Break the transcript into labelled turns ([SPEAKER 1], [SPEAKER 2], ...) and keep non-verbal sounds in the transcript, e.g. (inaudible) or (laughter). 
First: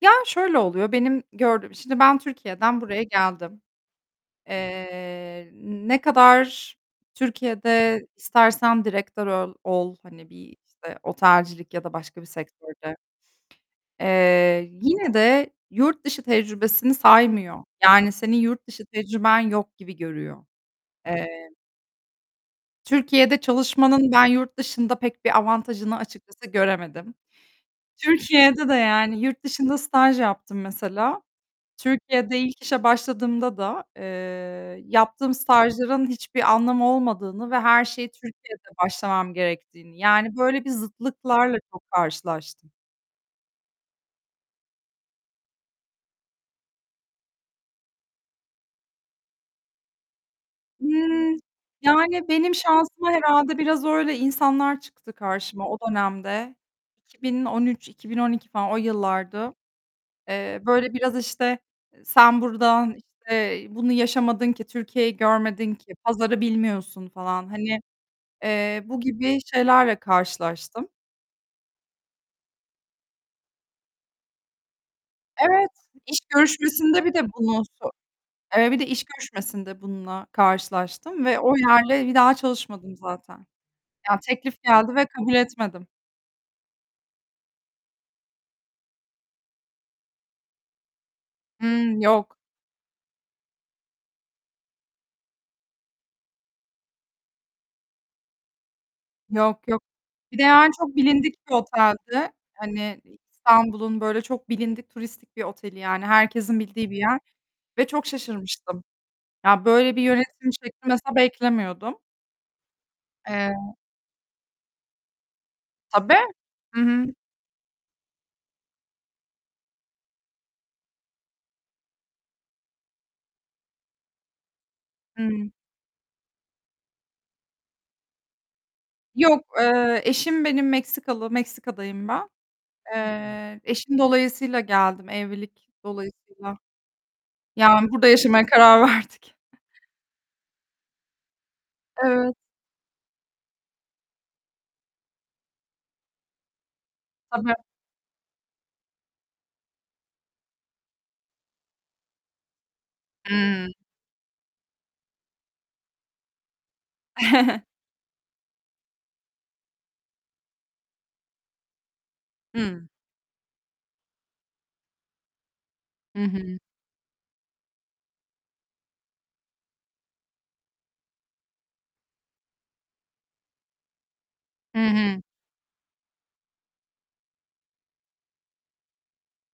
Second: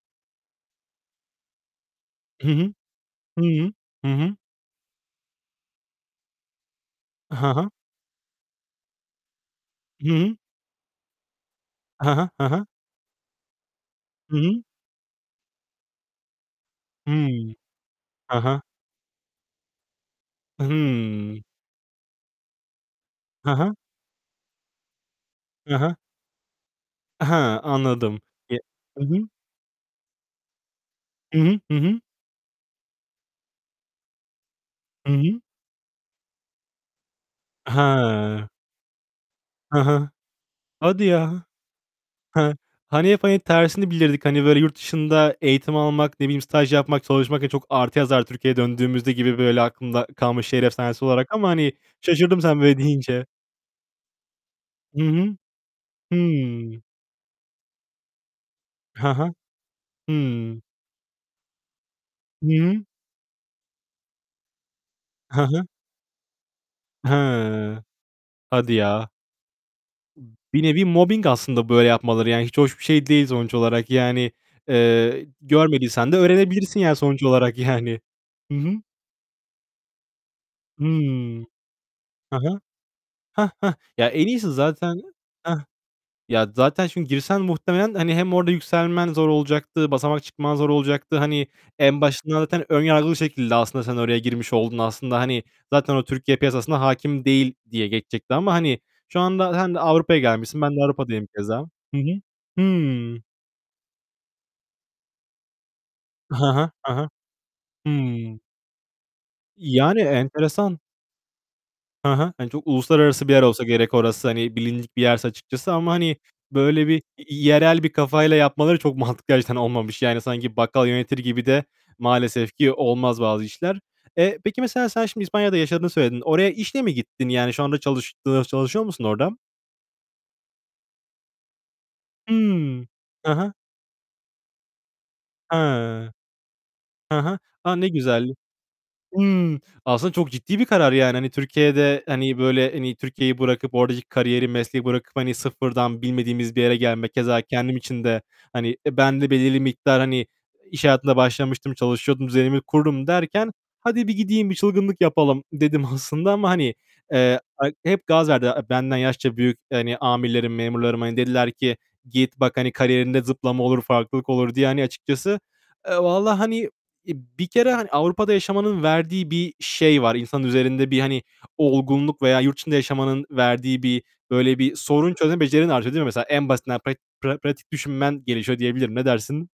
[SPEAKER 1] Ya şöyle oluyor, benim gördüğüm, şimdi ben
[SPEAKER 2] Hı hı.
[SPEAKER 1] Türkiye'den buraya geldim.
[SPEAKER 2] Hı. Hı hı.
[SPEAKER 1] Eee, ne kadar
[SPEAKER 2] Ha ha.
[SPEAKER 1] Türkiye'de istersen direktör ol ol
[SPEAKER 2] Hı
[SPEAKER 1] hani
[SPEAKER 2] hı.
[SPEAKER 1] bir işte, otelcilik ya da
[SPEAKER 2] He
[SPEAKER 1] başka
[SPEAKER 2] he,
[SPEAKER 1] bir
[SPEAKER 2] he he.
[SPEAKER 1] sektörde.
[SPEAKER 2] Hı hı.
[SPEAKER 1] Eee, yine de yurt dışı tecrübesini
[SPEAKER 2] Hıı.
[SPEAKER 1] saymıyor. Yani senin
[SPEAKER 2] Ha ha.
[SPEAKER 1] yurt dışı tecrüben yok gibi görüyor.
[SPEAKER 2] Hıı.
[SPEAKER 1] Eee Türkiye'de
[SPEAKER 2] He he.
[SPEAKER 1] çalışmanın, ben yurt dışında pek bir
[SPEAKER 2] He he.
[SPEAKER 1] avantajını açıkçası göremedim.
[SPEAKER 2] He, anladım. E
[SPEAKER 1] Türkiye'de de
[SPEAKER 2] Hı
[SPEAKER 1] yani
[SPEAKER 2] hı.
[SPEAKER 1] yurt dışında staj yaptım mesela.
[SPEAKER 2] Hı hı. Hı hı.
[SPEAKER 1] Türkiye'de ilk işe başladığımda da, eee,
[SPEAKER 2] Hı
[SPEAKER 1] yaptığım
[SPEAKER 2] hı.
[SPEAKER 1] stajların hiçbir anlamı olmadığını ve her şeye
[SPEAKER 2] He.
[SPEAKER 1] Türkiye'de başlamam
[SPEAKER 2] He
[SPEAKER 1] gerektiğini,
[SPEAKER 2] he.
[SPEAKER 1] yani böyle bir
[SPEAKER 2] Hadi ya.
[SPEAKER 1] zıtlıklarla çok
[SPEAKER 2] He,
[SPEAKER 1] karşılaştım.
[SPEAKER 2] hani hep hani tersini bilirdik. Hani böyle yurt dışında eğitim almak, ne bileyim staj yapmak, çalışmak, çok artı yazar Türkiye'ye döndüğümüzde gibi böyle aklımda kalmış şehir efsanesi olarak
[SPEAKER 1] Imm,
[SPEAKER 2] ama hani
[SPEAKER 1] yani
[SPEAKER 2] şaşırdım
[SPEAKER 1] benim
[SPEAKER 2] sen böyle
[SPEAKER 1] şansıma
[SPEAKER 2] deyince.
[SPEAKER 1] herhâlde biraz öyle insanlar
[SPEAKER 2] Hı
[SPEAKER 1] çıktı
[SPEAKER 2] hı.
[SPEAKER 1] karşıma o dönemde.
[SPEAKER 2] Hıı.
[SPEAKER 1] 2013 - 2012 falan o
[SPEAKER 2] He he.
[SPEAKER 1] yıllardı.
[SPEAKER 2] Hı.
[SPEAKER 1] Eee, böyle biraz işte "Sen
[SPEAKER 2] Hı hı.
[SPEAKER 1] buradan işte bunu yaşamadın ki, Türkiye'yi
[SPEAKER 2] He he.
[SPEAKER 1] görmedin ki, pazarı bilmiyorsun." falan
[SPEAKER 2] He.
[SPEAKER 1] hani,
[SPEAKER 2] Hadi
[SPEAKER 1] eee, bu
[SPEAKER 2] ya.
[SPEAKER 1] gibi şeylerle
[SPEAKER 2] Bir nevi
[SPEAKER 1] karşılaştım.
[SPEAKER 2] mobbing aslında böyle yapmaları, yani hiç hoş bir şey değil sonuç olarak. Yani, eee,
[SPEAKER 1] Evet,
[SPEAKER 2] görmediysen de
[SPEAKER 1] iş
[SPEAKER 2] öğrenebilirsin yani
[SPEAKER 1] görüşmesinde bir de
[SPEAKER 2] sonuç olarak
[SPEAKER 1] bunu, sö
[SPEAKER 2] yani. Hı
[SPEAKER 1] eee, bir
[SPEAKER 2] hı.
[SPEAKER 1] de iş görüşmesinde bununla
[SPEAKER 2] Hı.
[SPEAKER 1] karşılaştım ve o
[SPEAKER 2] Hı
[SPEAKER 1] yerle, bir daha
[SPEAKER 2] hı.
[SPEAKER 1] çalışmadım zaten.
[SPEAKER 2] Hah hah. Ya
[SPEAKER 1] Ya,
[SPEAKER 2] en iyisi
[SPEAKER 1] teklif geldi
[SPEAKER 2] zaten,
[SPEAKER 1] ve kabul
[SPEAKER 2] heh.
[SPEAKER 1] etmedim.
[SPEAKER 2] Ya zaten çünkü girsen muhtemelen hani hem orada yükselmen zor olacaktı. Basamak çıkman zor olacaktı. Hani
[SPEAKER 1] Hımm,
[SPEAKER 2] en
[SPEAKER 1] yok.
[SPEAKER 2] başında zaten ön yargılı bir şekilde aslında sen oraya girmiş oldun. Aslında, hani zaten o Türkiye piyasasına hâkim değil diye geçecekti ama hani şu anda
[SPEAKER 1] Yok
[SPEAKER 2] sen de
[SPEAKER 1] yok.
[SPEAKER 2] Avrupa'ya
[SPEAKER 1] Bir de
[SPEAKER 2] gelmişsin.
[SPEAKER 1] yani
[SPEAKER 2] Ben de
[SPEAKER 1] çok
[SPEAKER 2] Avrupa'dayım
[SPEAKER 1] bilindik bir
[SPEAKER 2] keza. Hı hı.
[SPEAKER 1] oteldi. Hani,
[SPEAKER 2] Hı.
[SPEAKER 1] İstanbul'un böyle çok bilindik, turistik bir oteli yani
[SPEAKER 2] Hı
[SPEAKER 1] herkesin
[SPEAKER 2] hı.
[SPEAKER 1] bildiği
[SPEAKER 2] Hı
[SPEAKER 1] bir
[SPEAKER 2] hı.
[SPEAKER 1] yer ve çok
[SPEAKER 2] Hıı.
[SPEAKER 1] şaşırmıştım. Ya, böyle
[SPEAKER 2] Yani
[SPEAKER 1] bir yönetim
[SPEAKER 2] enteresan.
[SPEAKER 1] şekli mesela beklemiyordum.
[SPEAKER 2] Hı hı. Hani çok uluslararası bir yer olsa
[SPEAKER 1] Eee
[SPEAKER 2] gerek orası. Hani bilindik bir yerse açıkçası ama
[SPEAKER 1] Tabii.
[SPEAKER 2] hani
[SPEAKER 1] Hı
[SPEAKER 2] böyle bir
[SPEAKER 1] hı.
[SPEAKER 2] yerel bir kafayla yapmaları çok mantıklı açıdan olmamış. Yani sanki bakkal yönetir gibi de maalesef ki olmaz bazı işler. Eee, peki mesela sen şimdi
[SPEAKER 1] Hı.
[SPEAKER 2] İspanya'da yaşadığını söyledin. Oraya işle mi gittin? Yani şu anda çalış çalışıyor musun orada?
[SPEAKER 1] Yok, eee, eşim benim Meksikalı. Meksika'dayım ben.
[SPEAKER 2] Hı. Hı hı.
[SPEAKER 1] Eee, eşim dolayısıyla geldim,
[SPEAKER 2] He.
[SPEAKER 1] evlilik
[SPEAKER 2] Hı
[SPEAKER 1] dolayısıyla.
[SPEAKER 2] hı. A, ne
[SPEAKER 1] Yani burada
[SPEAKER 2] güzel.
[SPEAKER 1] yaşamaya karar verdik.
[SPEAKER 2] Hıı. Aslında çok ciddi bir karar yani. Hani, Türkiye'de,
[SPEAKER 1] Evet.
[SPEAKER 2] hani böyle hani, Türkiye'yi bırakıp oradaki kariyeri, mesleği bırakıp hani sıfırdan bilmediğimiz bir yere gelmek, keza
[SPEAKER 1] Tabii.
[SPEAKER 2] kendim için de, hani, ben de belirli miktar hani iş hayatında başlamıştım, çalışıyordum, düzenimi kurdum derken,
[SPEAKER 1] Hıı.
[SPEAKER 2] hadi bir gideyim, bir çılgınlık yapalım dedim aslında ama hani, eee,
[SPEAKER 1] (chuckles)
[SPEAKER 2] hep gaz verdi, benden yaşça büyük, hani, amirlerim, memurlarım hani dediler ki git bak, hani
[SPEAKER 1] Hı.
[SPEAKER 2] kariyerinde zıplama olur, farklılık olur diye hani açıkçası. Eee,
[SPEAKER 1] Hı
[SPEAKER 2] vallahi
[SPEAKER 1] hı.
[SPEAKER 2] hani bir kere hani Avrupa'da yaşamanın verdiği bir şey var, insan üzerinde bir hani olgunluk veya yurt dışında yaşamanın verdiği bir böyle bir
[SPEAKER 1] Hı
[SPEAKER 2] sorun
[SPEAKER 1] hı.
[SPEAKER 2] çözme becerinin artıyor. Değil mi mesela? En basitinden pra pratik düşünmen gelişiyor diyebilirim, ne dersin?